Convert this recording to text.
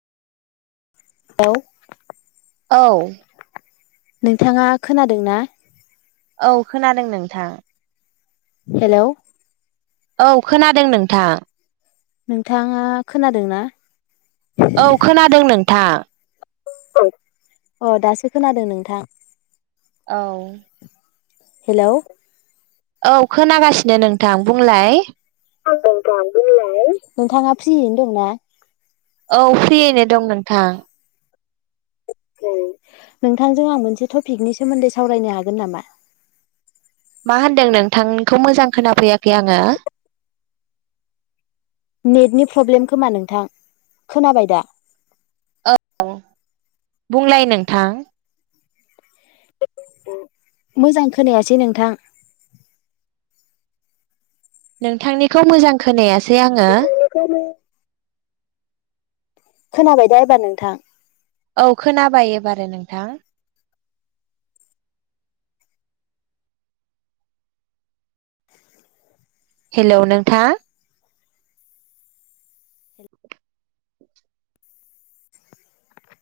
औ। औ। नोंथाङा खोनादों ना? औ खोनादों नोंथां। हेल'। औ खोनादों नोंथां। नोंथाङा खोनादों ना? औ खोनादों नोंथां। अ दासो खोनादों नोंथां। औ हेलौ। औ खोनागासिनो नोंथां बुंलाय। [unintelligible] नोंथाङा फ्रियैनो दंना? औ फ्रियैनो दं नोंथां। औ नोंथांजों आं मोनसे टपिकनि सोमोन्दै सावरायनो हागोन नामा? मा होनदों नोंथांखौ मोजां खोनाफैयाखै आङो। नेटनि प्रब्लेम खोमा नोंथां खोनाबाय दा। बुंलाय नोंथां। मोजां खोनायासै नोंथां नोंथांनिखौ मोजां खोनाया सै आङो। खोनाबाय दा एबार नोंथां। औ खोनाबाय एबारो नोंथां। हेल' नोंथां।